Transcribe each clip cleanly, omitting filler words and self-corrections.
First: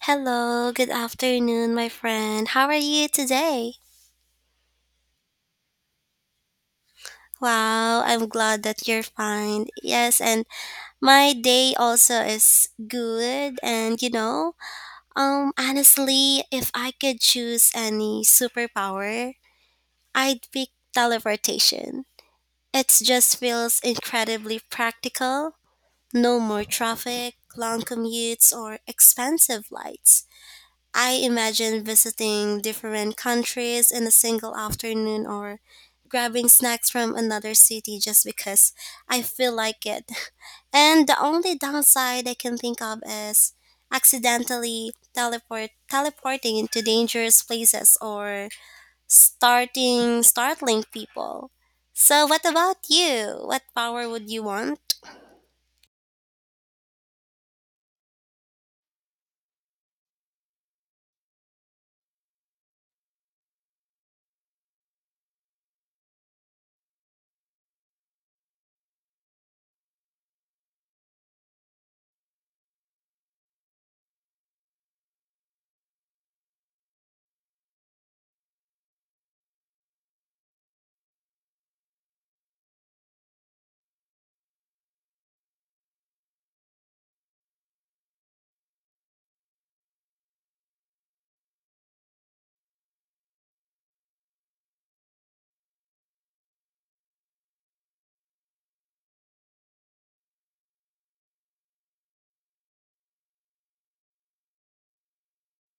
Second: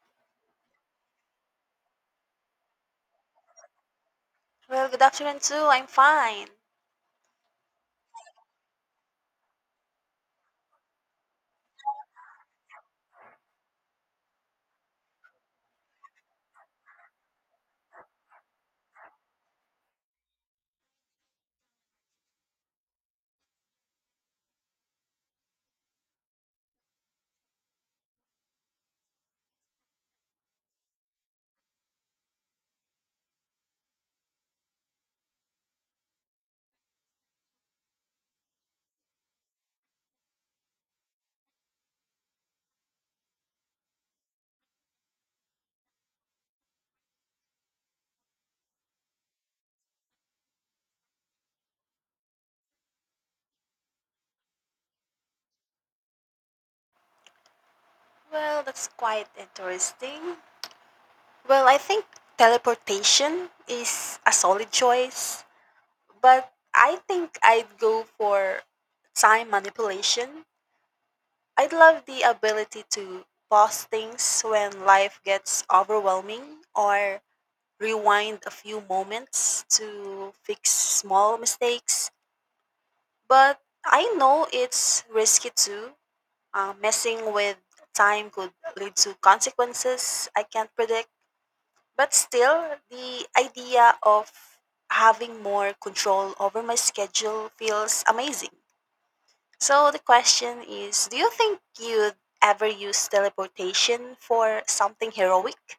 Hello, good afternoon, my friend. How are you today? Well, good afternoon too. I'm fine. Wow, I'm glad that you're fine. Yes, and my day also is good. And you know, honestly, if I could choose any superpower, I'd pick teleportation. It just feels incredibly practical. No more traffic, long commutes, or expensive flights. I imagine visiting different countries in a single afternoon or grabbing snacks from another city just because I feel like it. And the only downside I can think of is accidentally teleporting into dangerous places or starting startling people. So what about you? What power would you want? Well, that's quite interesting. Well, I think teleportation is a solid choice, but I think I'd go for time manipulation. I'd love the ability to pause things when life gets overwhelming or rewind a few moments to fix small mistakes. But I know it's risky too. Messing with time could lead to consequences I can't predict, but still, the idea of having more control over my schedule feels amazing. So, the question is, do you think you'd ever use teleportation for something heroic?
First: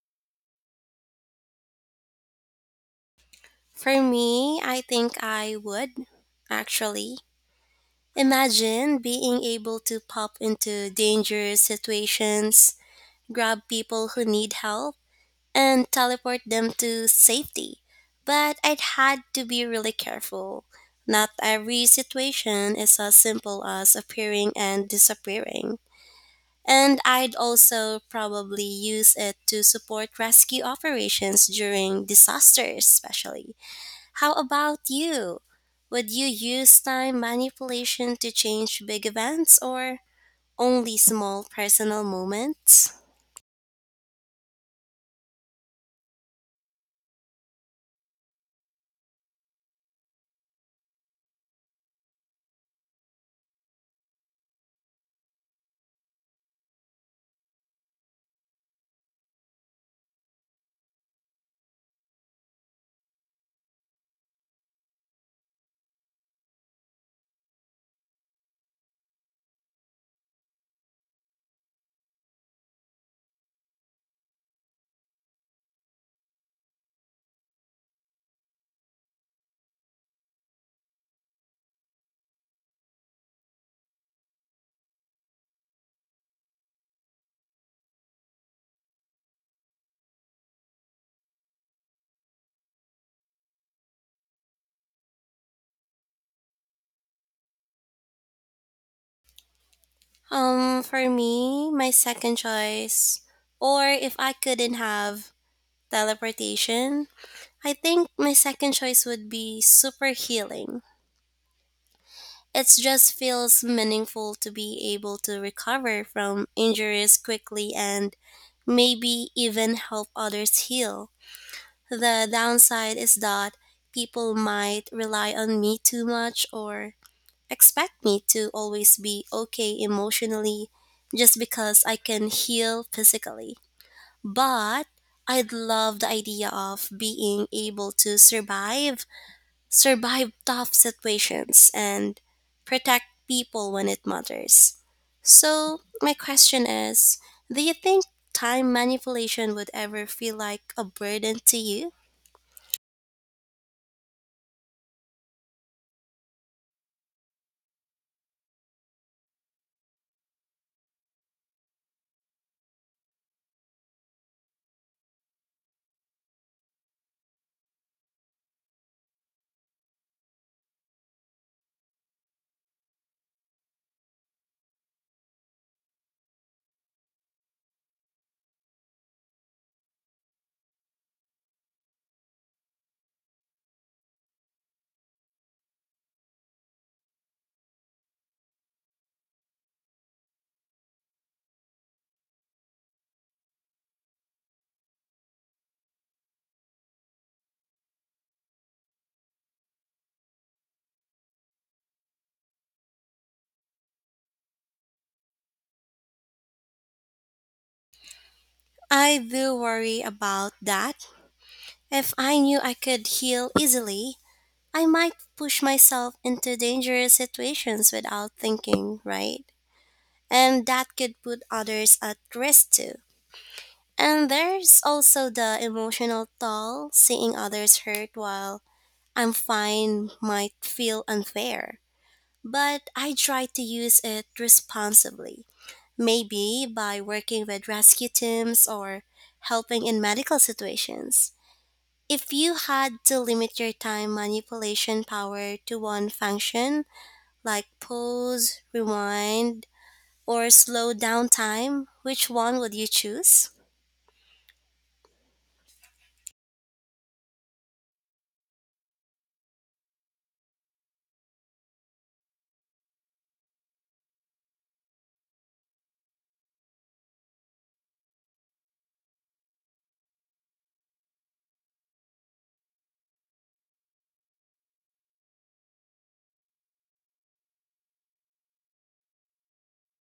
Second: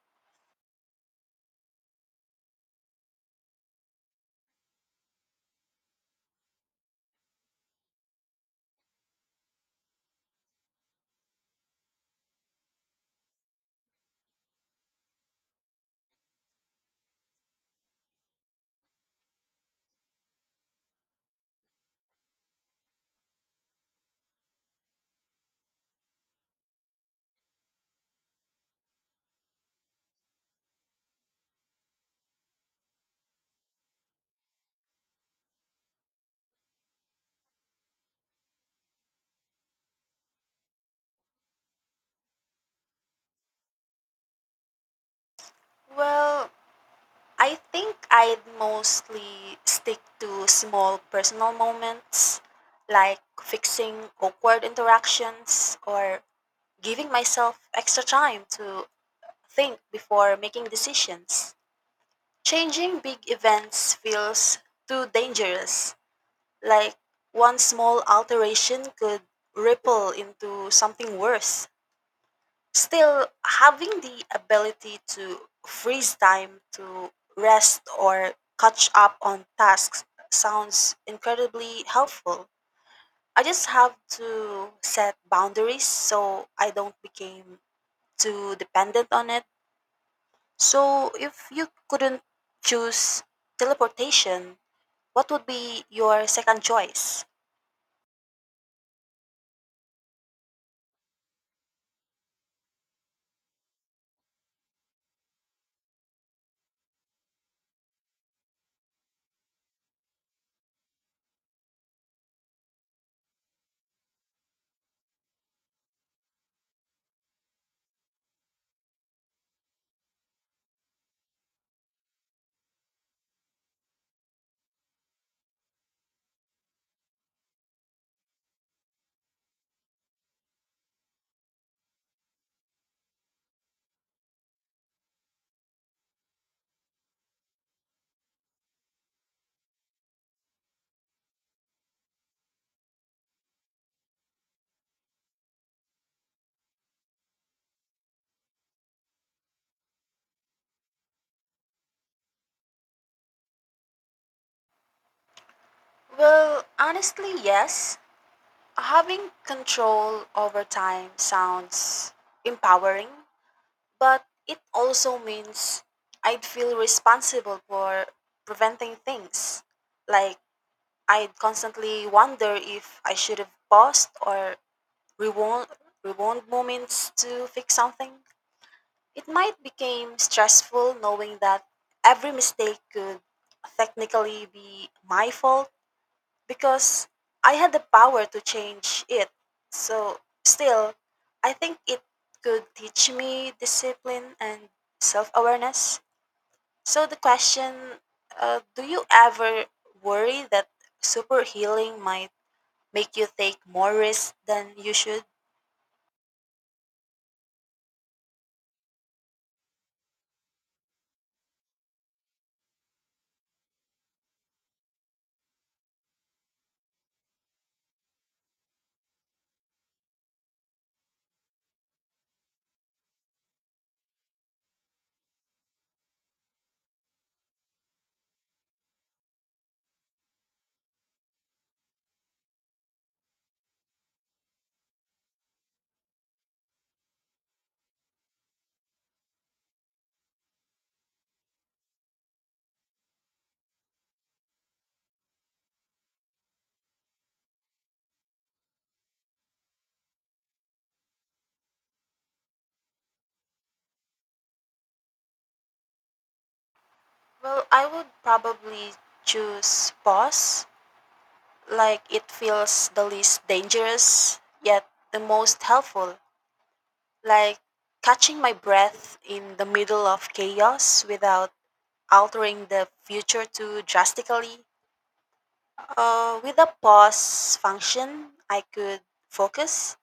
For me, I think I would actually. Imagine being able to pop into dangerous situations, grab people who need help, and teleport them to safety. But I'd had to be really careful. Not every situation is as simple as appearing and disappearing. And I'd also probably use it to support rescue operations during disasters, especially. How about you? Would you use time manipulation to change big events or only small personal moments? Well, I think I'd mostly stick to small personal moments like fixing awkward interactions or giving myself extra time to think before making decisions. Changing big events feels too dangerous, like one small alteration could ripple into something worse. Still, having the ability to freeze time to rest or catch up on tasks sounds incredibly helpful. I just have to set boundaries so I don't become too dependent on it. So, if you couldn't choose teleportation, what would be your second choice? For me, my second choice, or if I couldn't have teleportation, I think my second choice would be super healing. It just feels meaningful to be able to recover from injuries quickly and maybe even help others heal. The downside is that people might rely on me too much or expect me to always be okay emotionally just because I can heal physically. But I'd love the idea of being able to survive tough situations, and protect people when it matters. So, my question is do you think time manipulation would ever feel like a burden to you? Well, honestly, yes. Having control over time sounds empowering, but it also means I'd feel responsible for preventing things. Like, I'd constantly wonder if I should have paused or rewound, rewound moments to fix something. It might became stressful knowing that every mistake could technically be my fault because I had the power to change it. So still, I think it could teach me discipline and self-awareness. So the question, do you ever worry that super healing might make you take more risks than you should? I do worry about that. If I knew I could heal easily, I might push myself into dangerous situations without thinking, right? And that could put others at risk too. And there's also the emotional toll seeing others hurt while I'm fine might feel unfair, but I try to use it responsibly, maybe by working with rescue teams or helping in medical situations. If you had to limit your time manipulation power to one function, like pause, rewind, or slow down time, which one would you choose? Well, I would probably choose pause, like it feels the least dangerous yet the most helpful, like catching my breath in the middle of chaos without altering the future too drastically. With a pause function, I could focus,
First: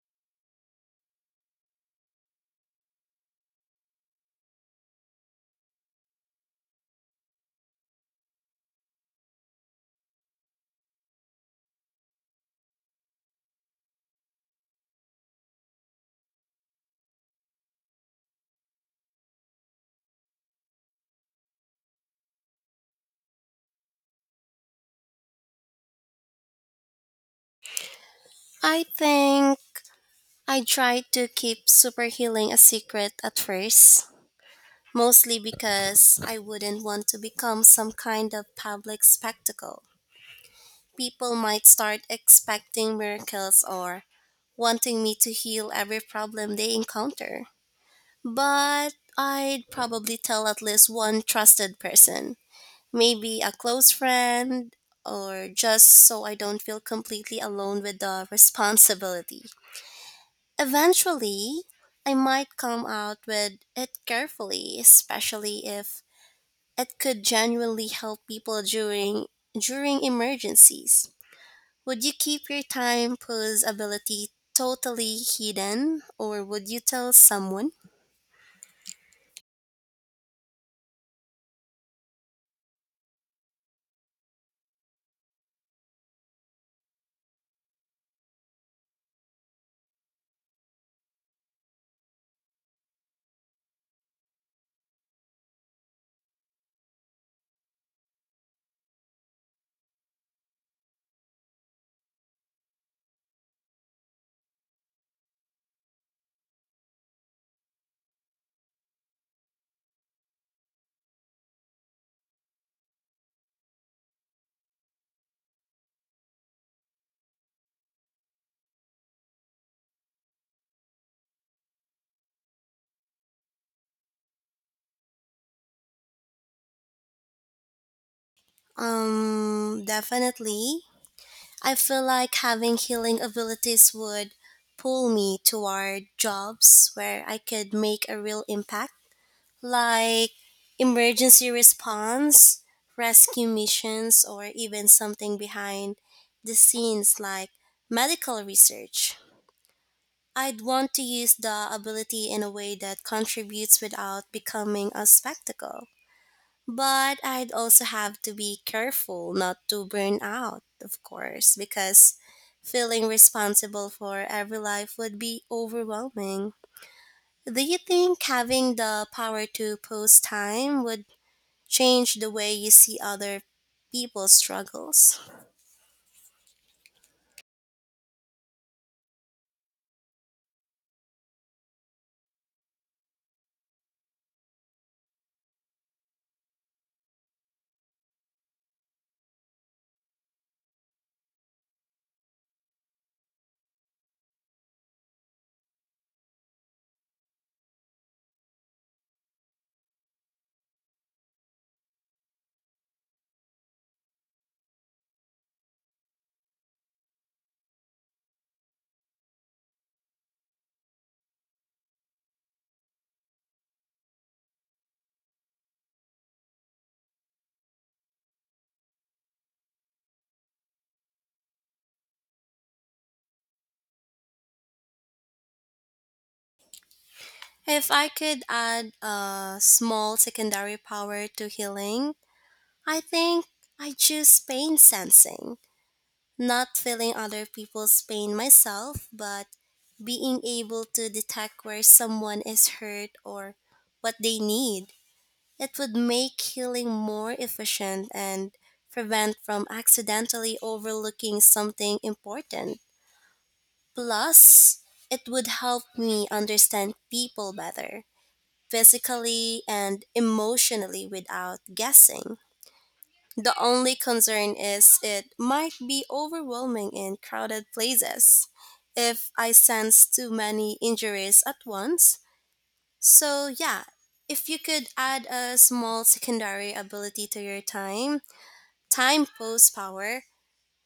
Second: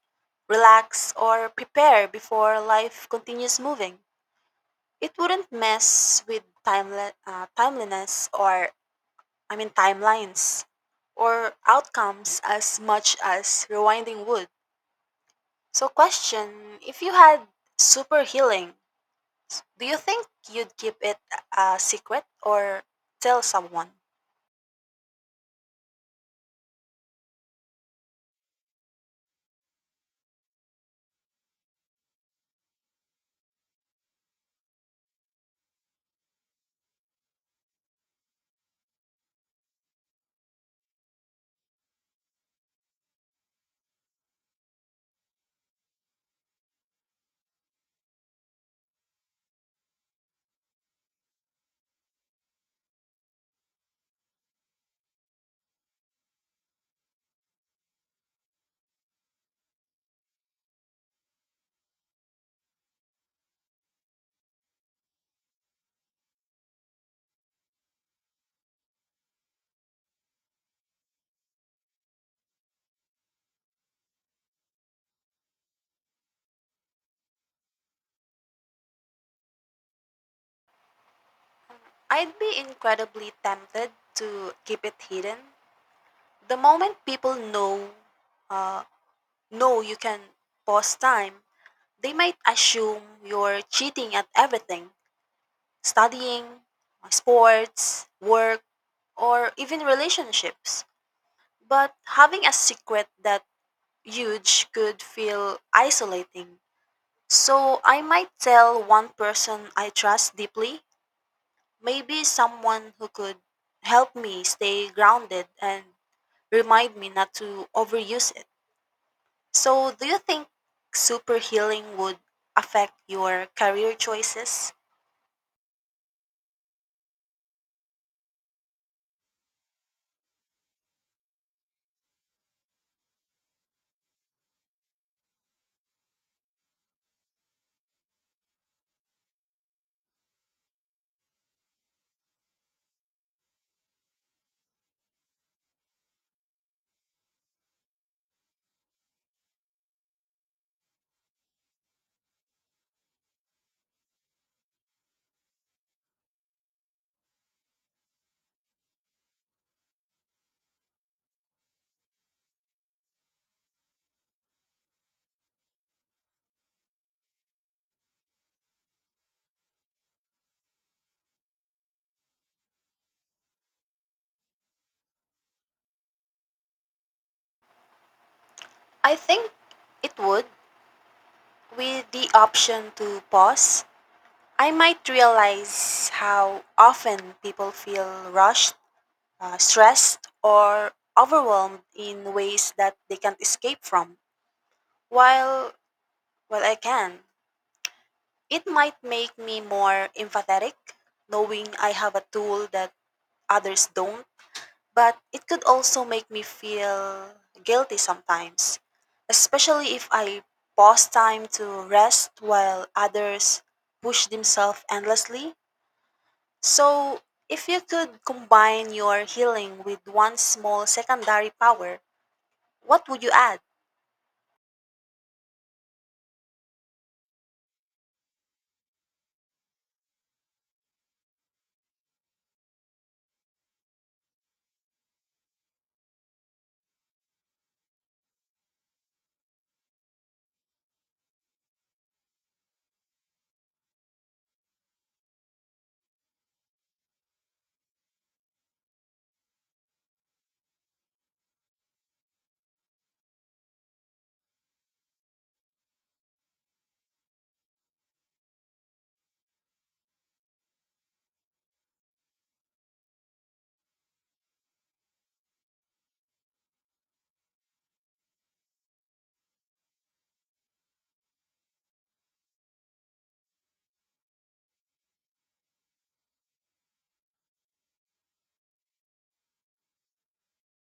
relax, or prepare before life continues moving. It wouldn't mess with timeliness, or I mean timelines, or outcomes as much as rewinding would. So, question, if you had super healing, do you think you'd keep it a secret or tell someone? I think I tried to keep super healing a secret at first mostly because I wouldn't want to become some kind of public spectacle. People might start expecting miracles or wanting me to heal every problem they encounter. But I'd probably tell at least one trusted person, maybe a close friend, or just so I don't feel completely alone with the responsibility. Eventually, I might come out with it carefully, especially if it could genuinely help people during emergencies. Would you keep your time pause ability totally hidden or would you tell someone? I'd be incredibly tempted to keep it hidden. The moment people uh, know you can pause time, they might assume you're cheating at everything: studying, sports, work, or even relationships. But having a secret that huge could feel isolating. So I might tell one person I trust deeply, maybe someone who could help me stay grounded and remind me not to overuse it. So do you think super healing would affect your career choices? Definitely. I feel like having healing abilities would pull me toward jobs where I could make a real impact like emergency response, rescue missions, or even something behind the scenes like medical research. I'd want to use the ability in a way that contributes without becoming a spectacle. But I'd also have to be careful not to burn out, of course, because feeling responsible for every life would be overwhelming. Do you think having the power to pause time would change the way you see other people's struggles? I think it would. With the option to pause, I might realize how often people feel rushed, stressed, or overwhelmed in ways that they can't escape from. While while I can, it might make me more empathetic, knowing I have a tool that others don't, but it could also make me feel guilty sometimes, especially if I pause time to rest while others push themselves endlessly. So, if you could combine your healing with one small secondary power, what would you add? If I could add a small secondary power to healing, I think I choose pain sensing, not feeling other people's pain myself, but being able to detect where someone is hurt or what they need. It would make healing more efficient and prevent from accidentally overlooking something important. Plus, it would help me understand people better, physically and emotionally without guessing. The only concern is it might be overwhelming in crowded places if I sense too many injuries at once. So, yeah, if you could add a small secondary ability to your time pose power,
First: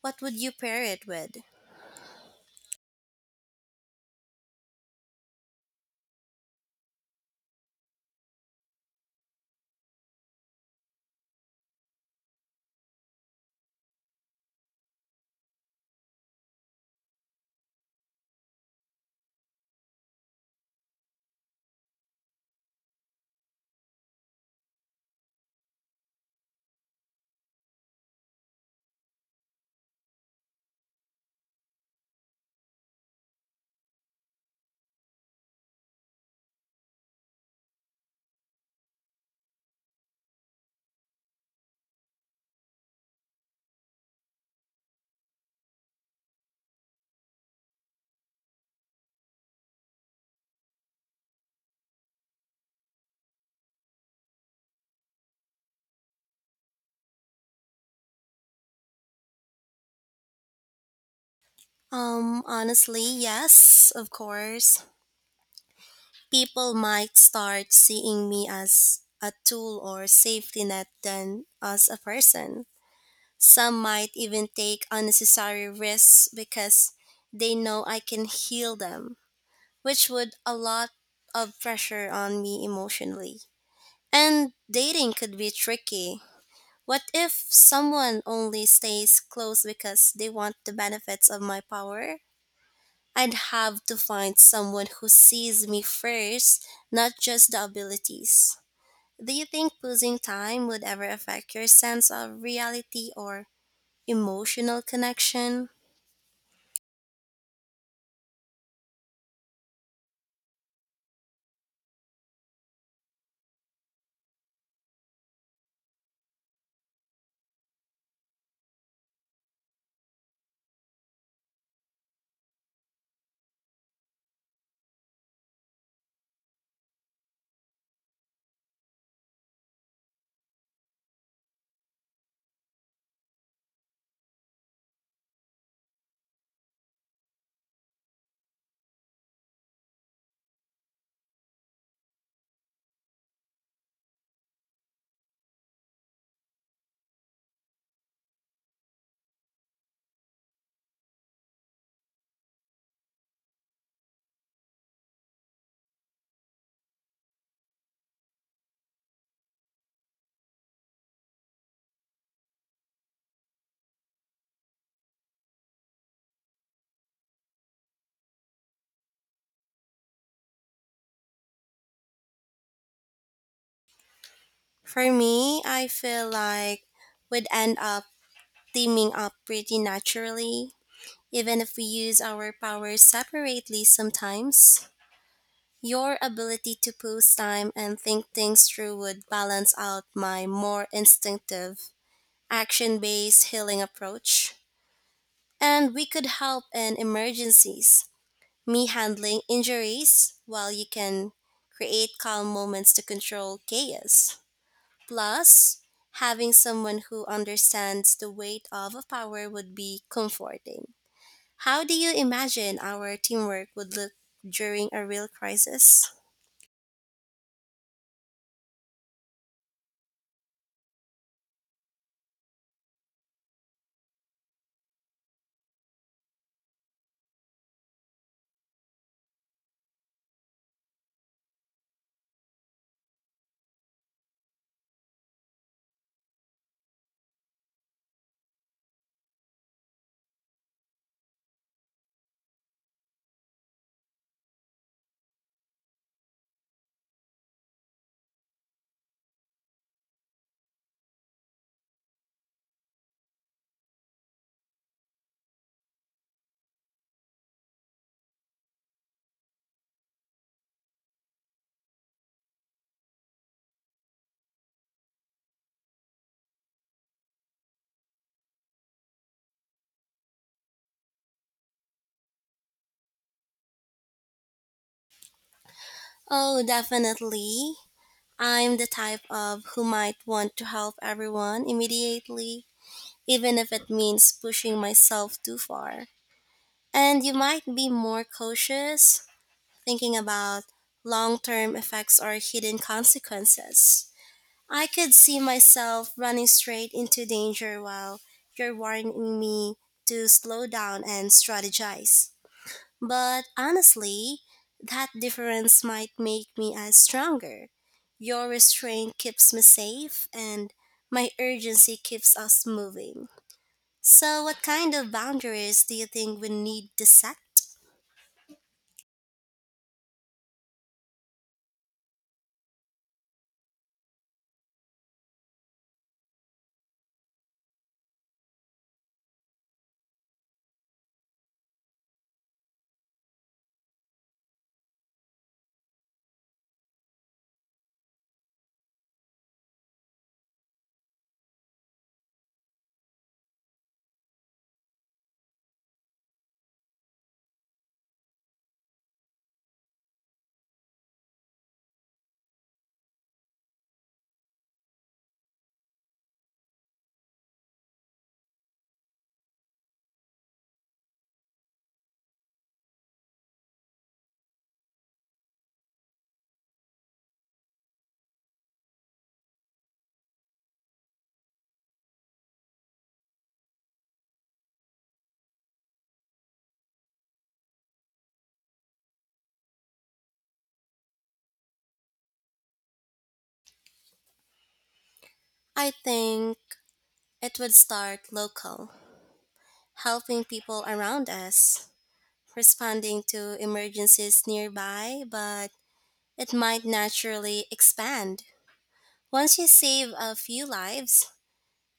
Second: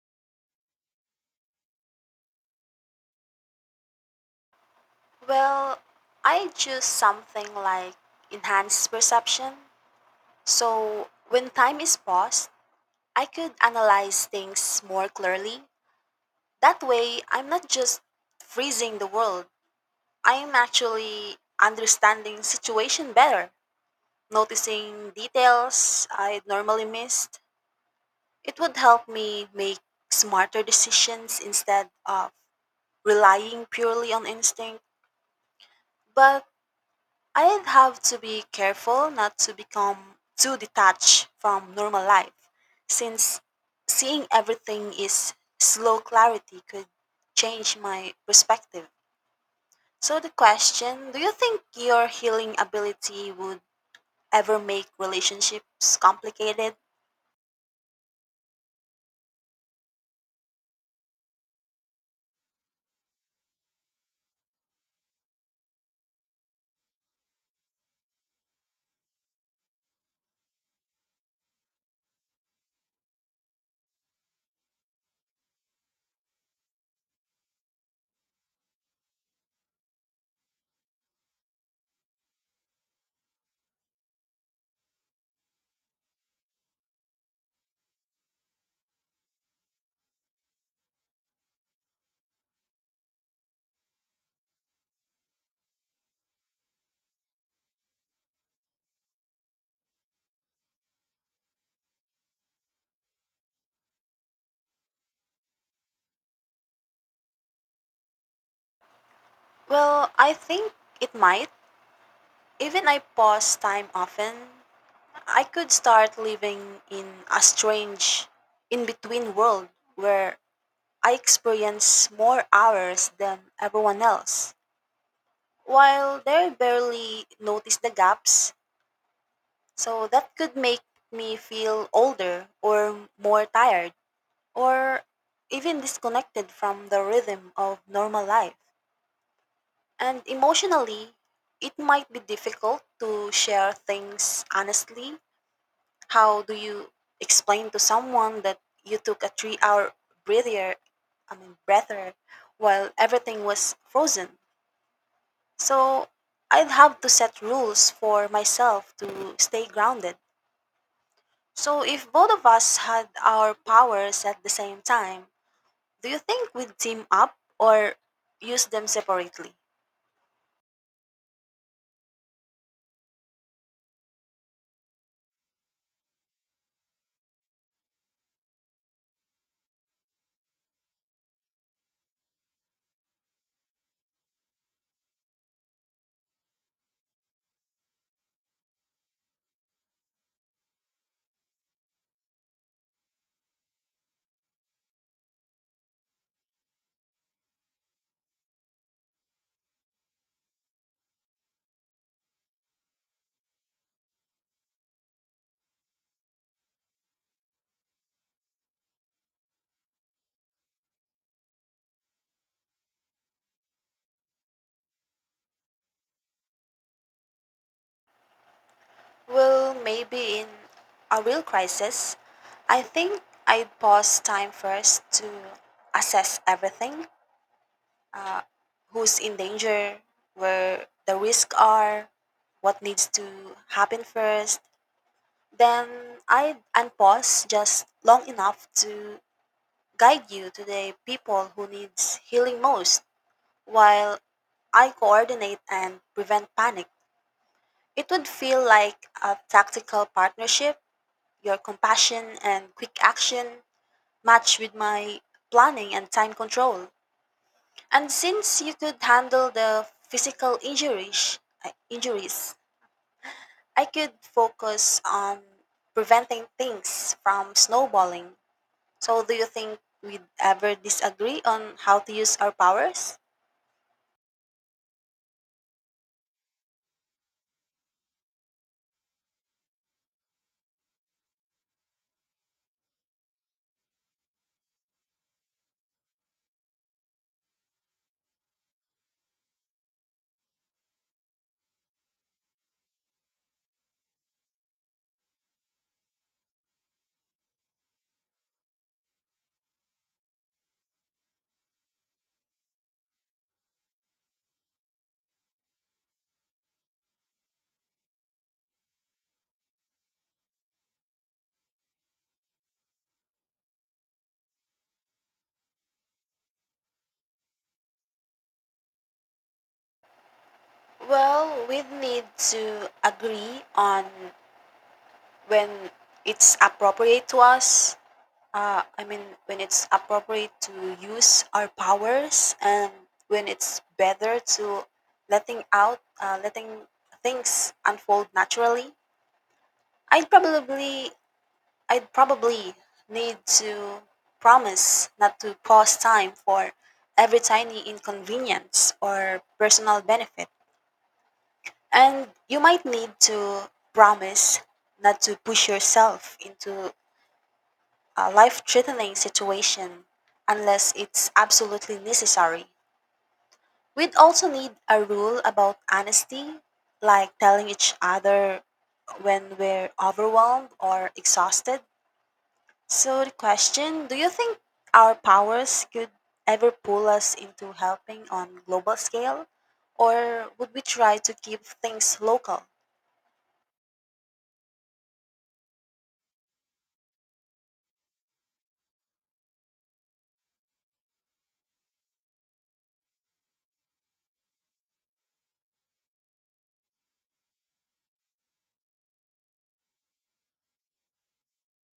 what would you pair it with? Well, I choose something like enhanced perception. So when time is paused, I could analyze things more clearly. That way, I'm not just freezing the world. I am actually understanding situation better, noticing details I normally missed. It would help me make smarter decisions instead of relying purely on instinct. But I'd have to be careful not to become too detached from normal life, since seeing everything is slow clarity could change my perspective. So, the question, do you think your healing ability would ever make relationships complicated? Honestly, yes, of course. People might start seeing me as a tool or safety net than as a person. Some might even take unnecessary risks because they know I can heal them, which would a lot of pressure on me emotionally. And dating could be tricky. What if someone only stays close because they want the benefits of my power? I'd have to find someone who sees me first, not just the abilities. Do you think losing time would ever affect your sense of reality or emotional connection? Well, I think it might. Even I pause time often, I could start living in a strange, in between world where I experience more hours than everyone else, while they barely notice the gaps. So that could make me feel older or more tired or even disconnected from the rhythm of normal life. And emotionally, it might be difficult to share things honestly. How do you explain to someone that you took a 3 hour breather, breather, while everything was frozen? So I'd have to set rules for myself to stay grounded. So if both of us had our powers at the same time, do you think we'd team up or use them separately? For me, I feel like we'd end up teaming up pretty naturally, even if we use our powers separately sometimes. Your ability to pose time and think things through would balance out my more instinctive action based healing approach, and we could help in emergencies, me handling injuries while you can create calm moments to control chaos. Plus, having someone who understands the weight of a power would be comforting. How do you imagine our teamwork would look during a real crisis? Well, maybe in a real crisis, I think I'd pause time first to assess everything: who's in danger, where the risks are, what needs to happen first. Then I'd pause just long enough to guide you to the people who needs healing most while I coordinate and prevent panic. It would feel like a tactical partnership. Your compassion and quick action match with my planning and time control. And since you could handle the physical injuries, I could focus on preventing things from snowballing. So, do you think we'd ever disagree on how to use our powers? Oh, definitely. I'm the type of who might want to help everyone immediately even if it means pushing myself too far. And you might be more cautious, thinking about long term effects or hidden consequences. I could see myself running straight into danger while you're warning me to slow down and strategize. But honestly, that difference might make me as stronger. Your restraint keeps me safe, and my urgency keeps us moving. So, what kind of boundaries do you think we need to set? Well, we'd need to agree on when it's appropriate to Uh, I mean, when it's appropriate to use our powers, and when it's better to letting things unfold naturally. I'd probably I'd probably need to promise not to pause time for every tiny inconvenience or personal benefit. And you might need to promise not to push yourself into a life threatening situation unless it's absolutely necessary. We'd also need a rule about honesty, like telling each other when we're overwhelmed or exhausted. So, the question, do you think our powers could ever pull us into helping on global scale? Or would we try to keep things local? I think it would start local, helping people around us, responding to emergencies nearby, but it might naturally expand. Once you save a few lives,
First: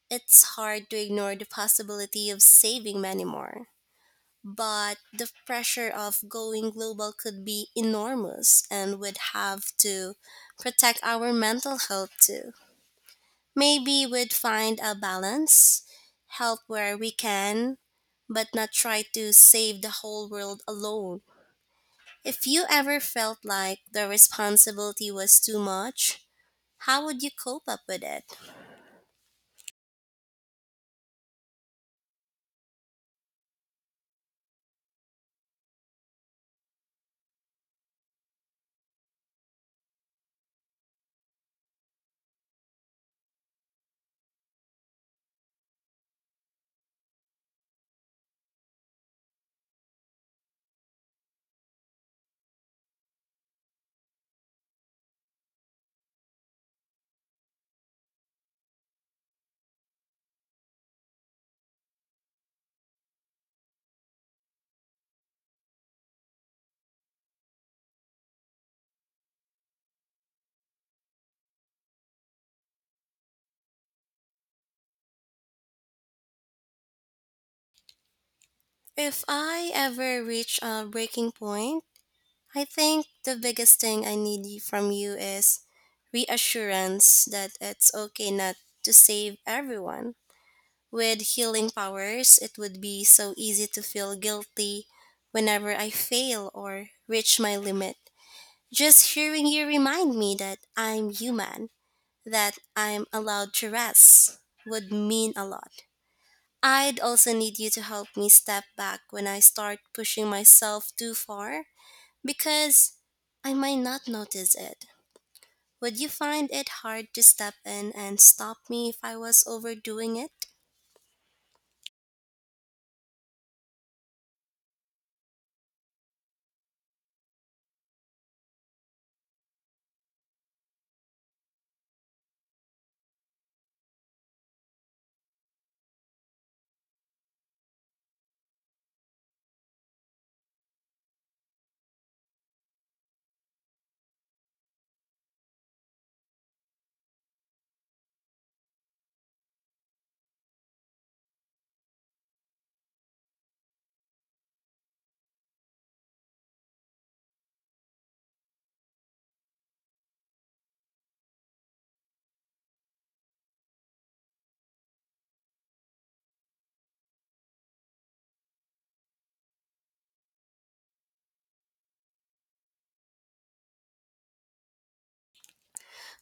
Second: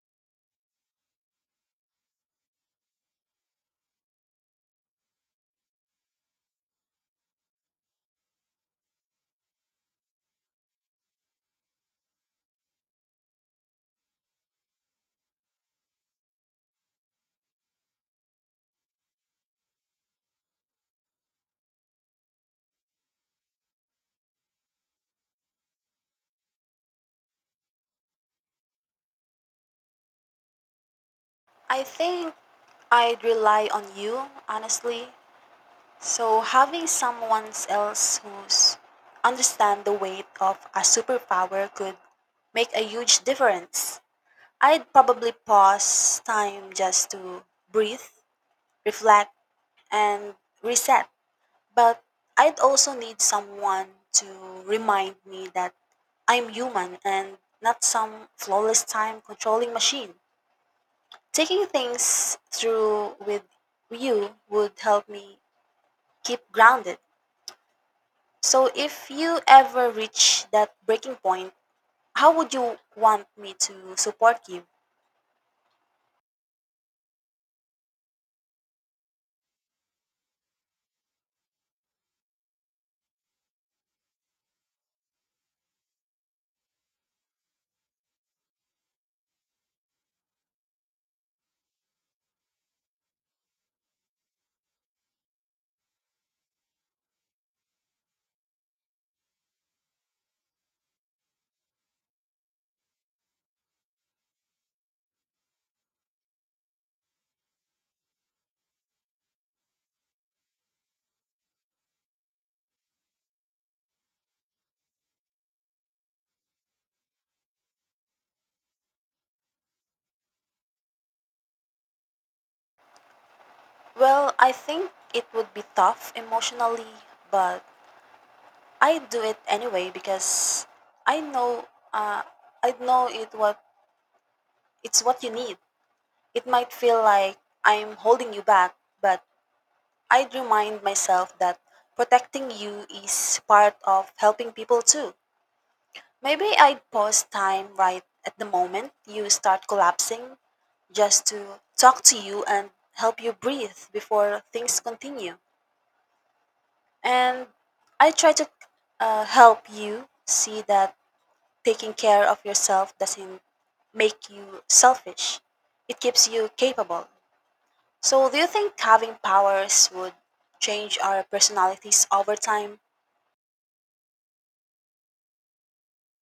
it's hard to ignore the possibility of saving many more. But the pressure of going global could be enormous, and would have to protect our mental health too. Maybe we'd find a balance, help where we can, but not try to save the whole world alone. If you ever felt like the responsibility was too much, how would you cope up with it? I think I'd rely on you, honestly. So, having someone else who's understand the weight of a superpower could make a huge difference. I'd probably pause time just to breathe, reflect, and reset. But I'd also need someone to remind me that I'm human and not some flawless time controlling machine. Taking things through with you would help me keep grounded. So, if you ever reach that breaking point, how would you want me to support you? If I ever reach a breaking point, I think the biggest thing I need from you is reassurance that it's okay not to save everyone. With healing powers, it would be so easy to feel guilty whenever I fail or reach my limit. Just hearing you remind me that I'm human, that I'm allowed to rest, would mean a lot. I'd also need you to help me step back when I start pushing myself too far because I might not notice it. Would you find it hard to step in and stop me if I was overdoing it? Well, I think it would be tough emotionally, but I do it anyway because I know uh, I know it what. It's what you need. It might feel like I'm holding you back, but I'd remind myself that protecting you is part of helping people too. Maybe I'd pause time right at the moment you start collapsing just to talk to you and help you breathe before things continue. And I try to help you see that taking care of yourself doesn't make you selfish. It keeps you capable. So, do you think having powers would change our personalities over time?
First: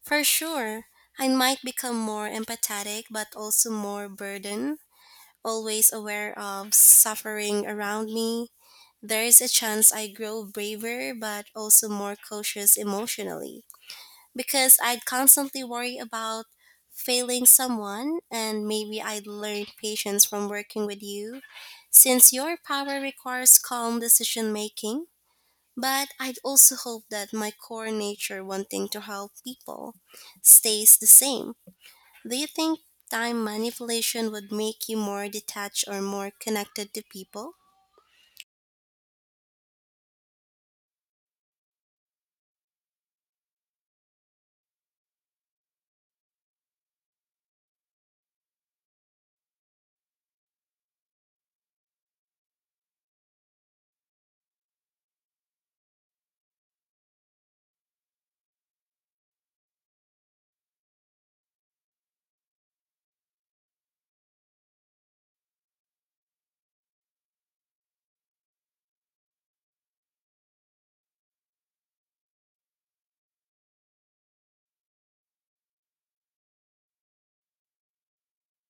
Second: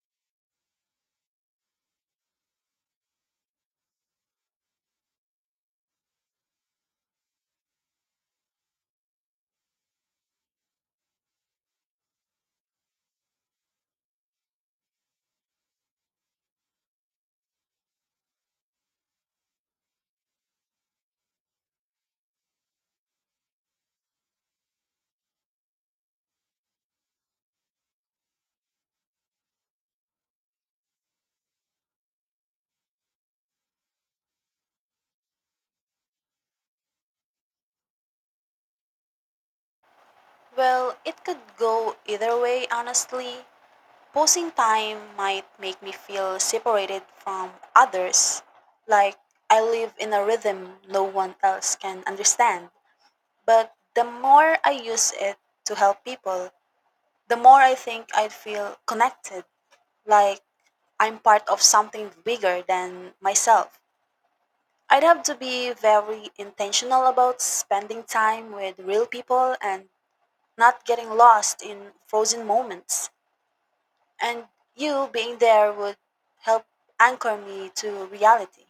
For sure, I might become more empathetic but also more burdened, always aware of suffering around me. There is a chance I grow braver but also more cautious emotionally because I'd constantly worry about failing someone and maybe I'd learn patience from working with you since your power requires calm decision making. But I'd also hope that my core nature wanting to help people stays the same. Do you think time manipulation would make you more detached or more connected to people? Well, it could go either way, honestly. Posing time might make me feel separated from others, like I live in a rhythm no one else can understand. But the more I use it to help people, the more I think I'd feel connected, like I'm part of something bigger than myself. I'd have to be very intentional about spending time with real people and not getting lost in frozen moments. And you being there would help anchor me to reality.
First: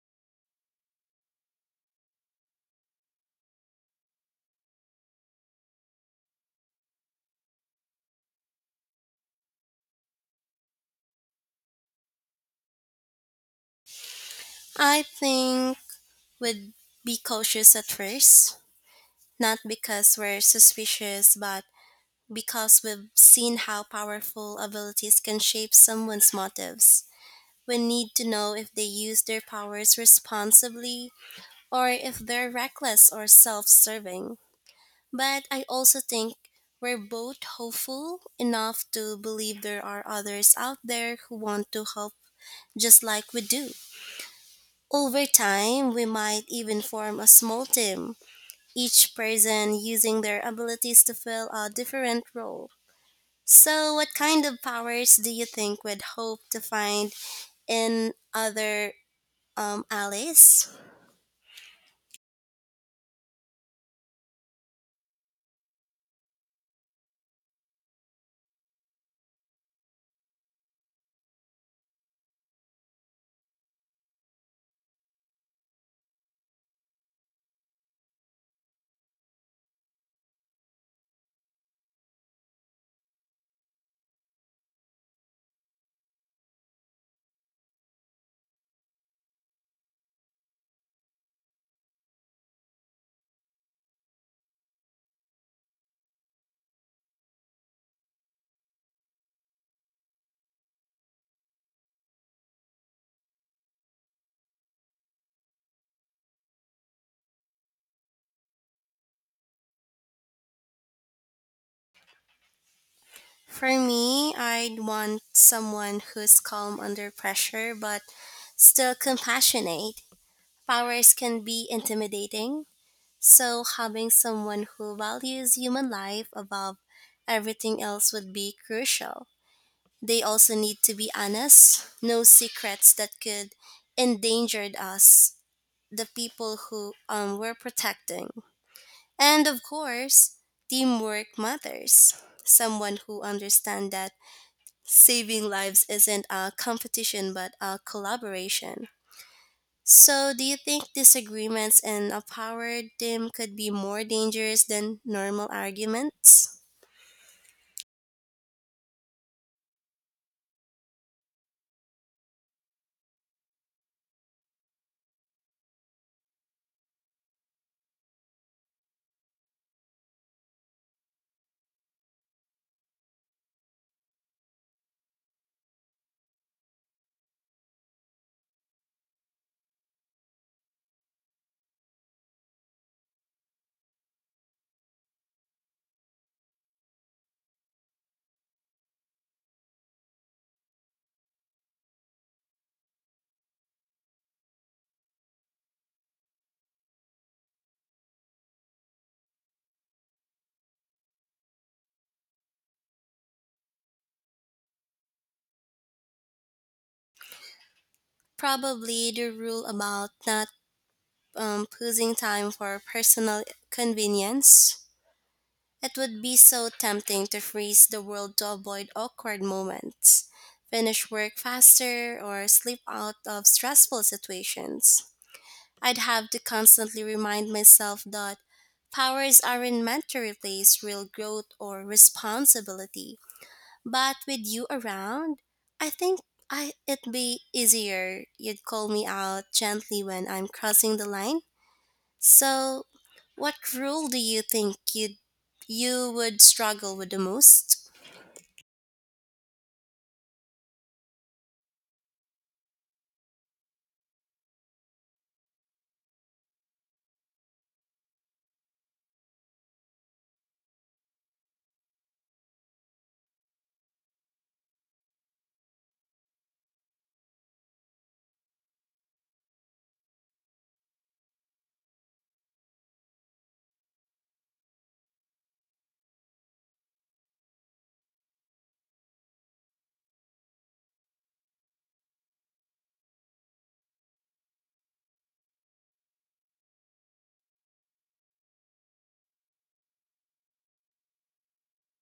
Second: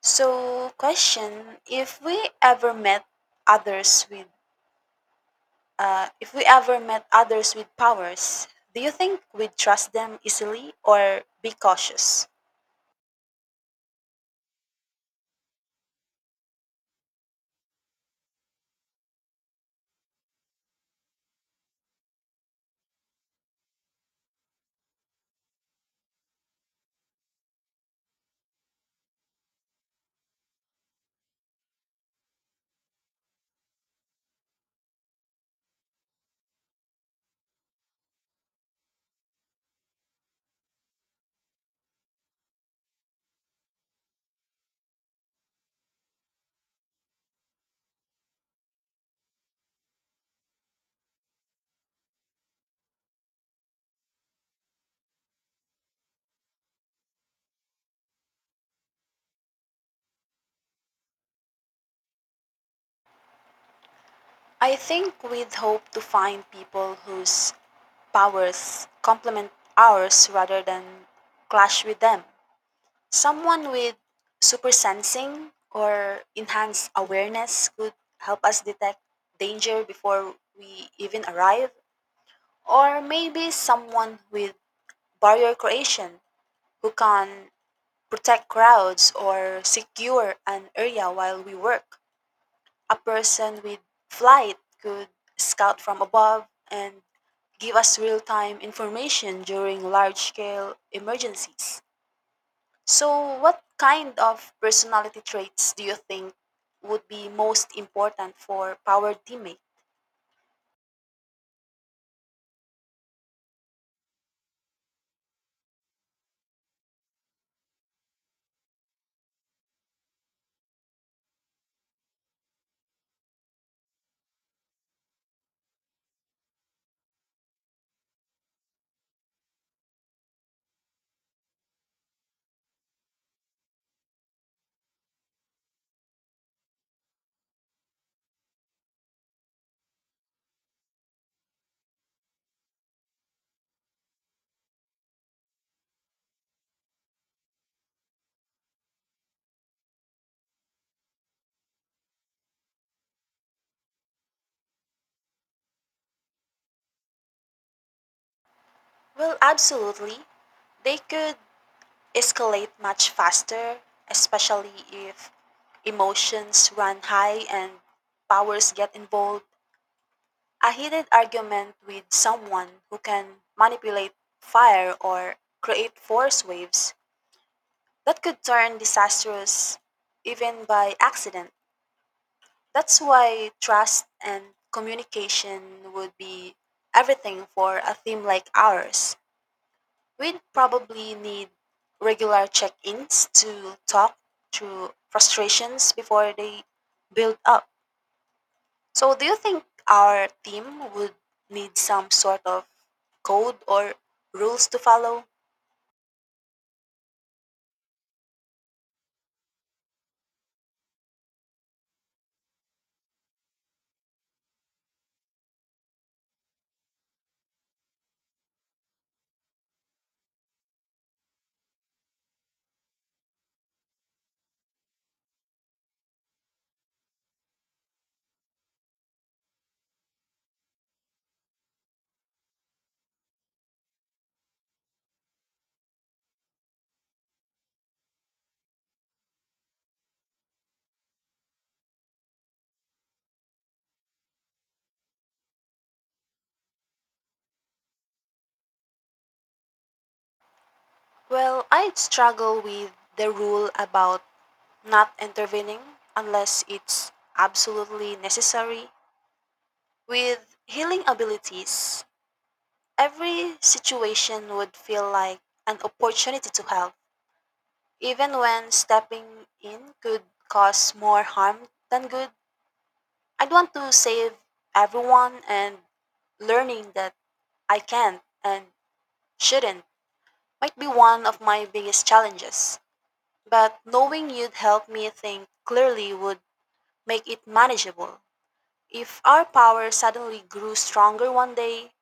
So, question, if we ever met others with if we ever met others with powers, do you think we'd trust them easily or be cautious? I think would be cautious at first, not because we're suspicious, but because we've seen how powerful abilities can shape someone's motives. We need to know if they use their powers responsibly or if they're reckless or self serving. But I also think we're both hopeful enough to believe there are others out there who want to help just like we do. Over time, we might even form a small team, each person using their abilities to fill a different role. So, what kind of powers do you think we'd hope to find in other allies? I think we'd hope to find people whose powers complement ours rather than clash with them. Someone with super sensing or enhanced awareness could help us detect danger before we even arrive. Or maybe someone with barrier creation who can protect crowds or secure an area while we work. A person with flight could scout from above and give us real time information during large scale emergencies. So, what kind of personality traits do you think would be most important for power teammates? For me, I'd want someone who's calm under pressure but still compassionate. Powers can be intimidating, so having someone who values human life above everything else would be crucial. They also need to be honest, no secrets that could endanger us, the people who we're protecting. And of course, teamwork matters. Someone who understands that saving lives isn't a competition but a collaboration. So, do you think disagreements in a power dim could be more dangerous than normal arguments? Well, absolutely. They could escalate much faster, especially if emotions run high and powers get involved. A heated argument with someone who can manipulate fire or create force waves, that could turn disastrous even by accident. That's why trust and communication would be everything for a theme like ours. We'd probably need regular check ins to talk through frustrations before they build up. So, do you think our team would need some sort of code or rules to follow? Probably the rule about not posing time for personal convenience. It would be so tempting to freeze the world to avoid awkward moments, finish work faster, or slip out of stressful situations. I'd have to constantly remind myself that powers aren't meant to replace real growth or responsibility. But with you around, I think it'd be easier. You'd call me out gently when I'm crossing the line. So, what rule do you think you would struggle with the most? Well, I'd struggle with the rule about not intervening unless it's absolutely necessary. With healing abilities, every situation would feel like an opportunity to help, even when stepping in could cause more harm than good. I'd want to save everyone, and learning that I can't and shouldn't might be one of my biggest challenges. But knowing you'd help me think clearly would make it manageable. If our power suddenly grew stronger one day,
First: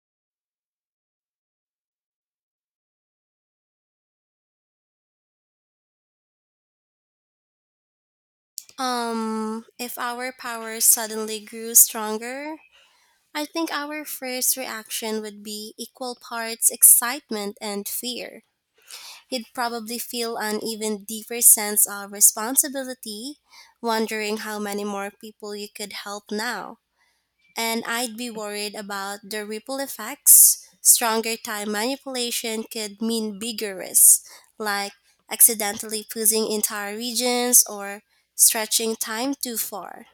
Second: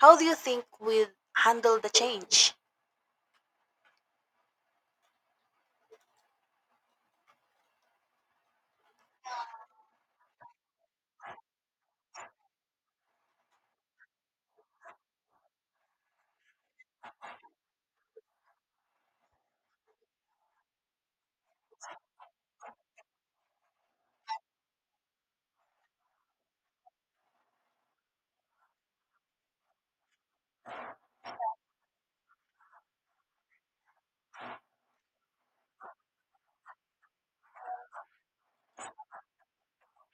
how do you think we'd handle the change? If our powers suddenly grew stronger, I think our first reaction would be equal parts excitement and fear. You'd probably feel an even deeper sense of responsibility, wondering how many more people you could help now. And I'd be worried about the ripple effects. Stronger time manipulation could mean bigger risks, like accidentally pushing entire regions or stretching time too far.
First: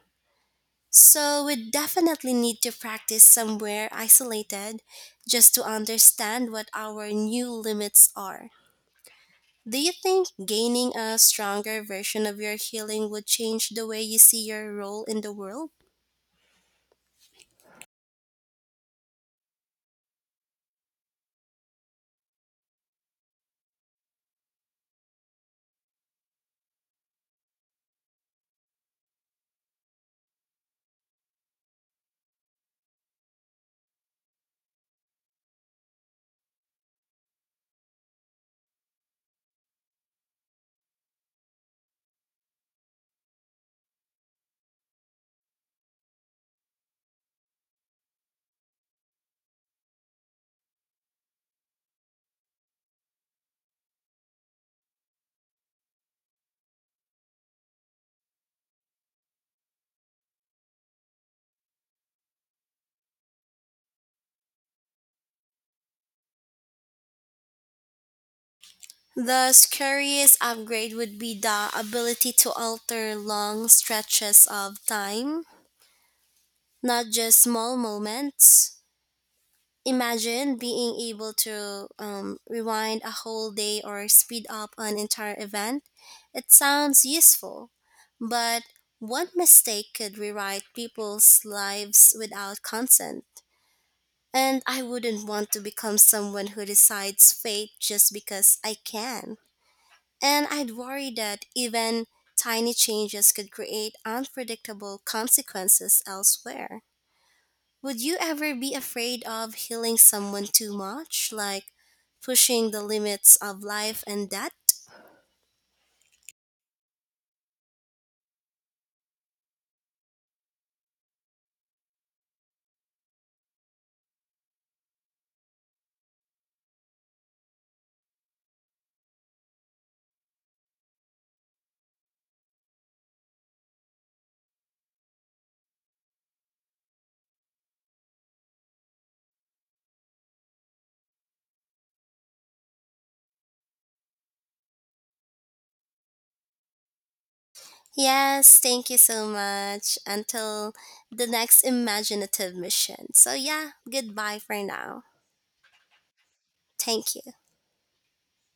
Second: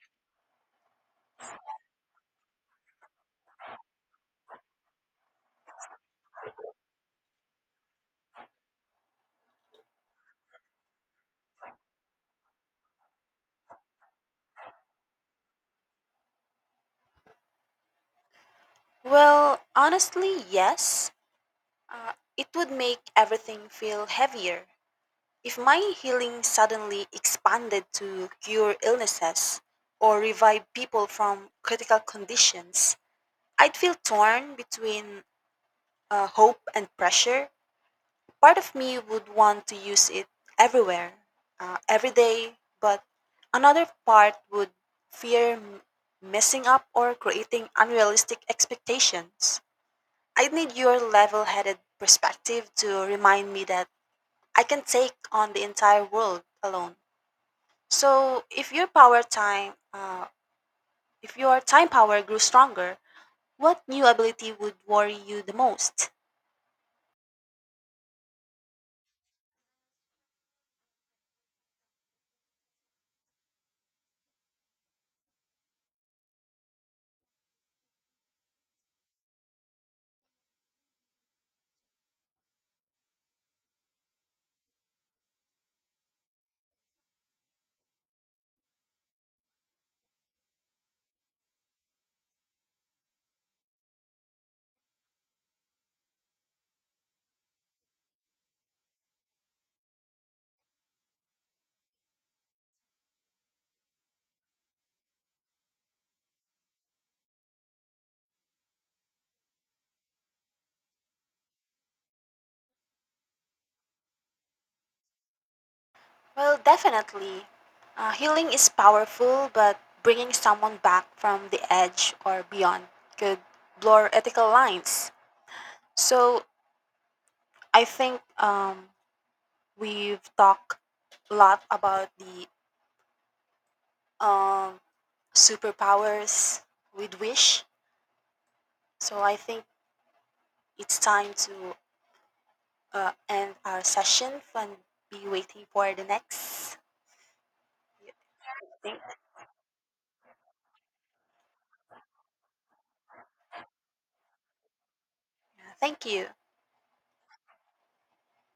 So we definitely need to practice somewhere isolated just to understand what our new limits are. Do you think gaining a stronger version of your healing would change the way you see your role in the world? Well, honestly, yes. It would make everything feel heavier. If my healing suddenly expanded to cure illnesses or revive people from critical conditions, I'd feel torn between hope and pressure. Part of me would want to use it everywhere, every day, but another part would fear messing up or creating unrealistic expectations. I need your level headed perspective to remind me that I can take on the entire world alone. So, if your time power grew stronger, what new ability would worry you the most? The scariest upgrade would be the ability to alter long stretches of time, not just small moments. Imagine being able to rewind a whole day or speed up an entire event. It sounds useful, but one mistake could rewrite people's lives without consent. And I wouldn't want to become someone who decides fate just because I can. And I'd worry that even tiny changes could create unpredictable consequences elsewhere. Would you ever be afraid of healing someone too much, like pushing the limits of life and death? Well, definitely. Healing is powerful, but bringing someone back from the edge or beyond could blur ethical lines. So I think we've talked a lot about the um, superpowers with wish. So I think it's time to end our session and be waiting for the next. Yeah, Yes, thank you Thank, so much. Until the next imaginative mission. So, yeah, goodbye for now. yeah, thank you. Thank you.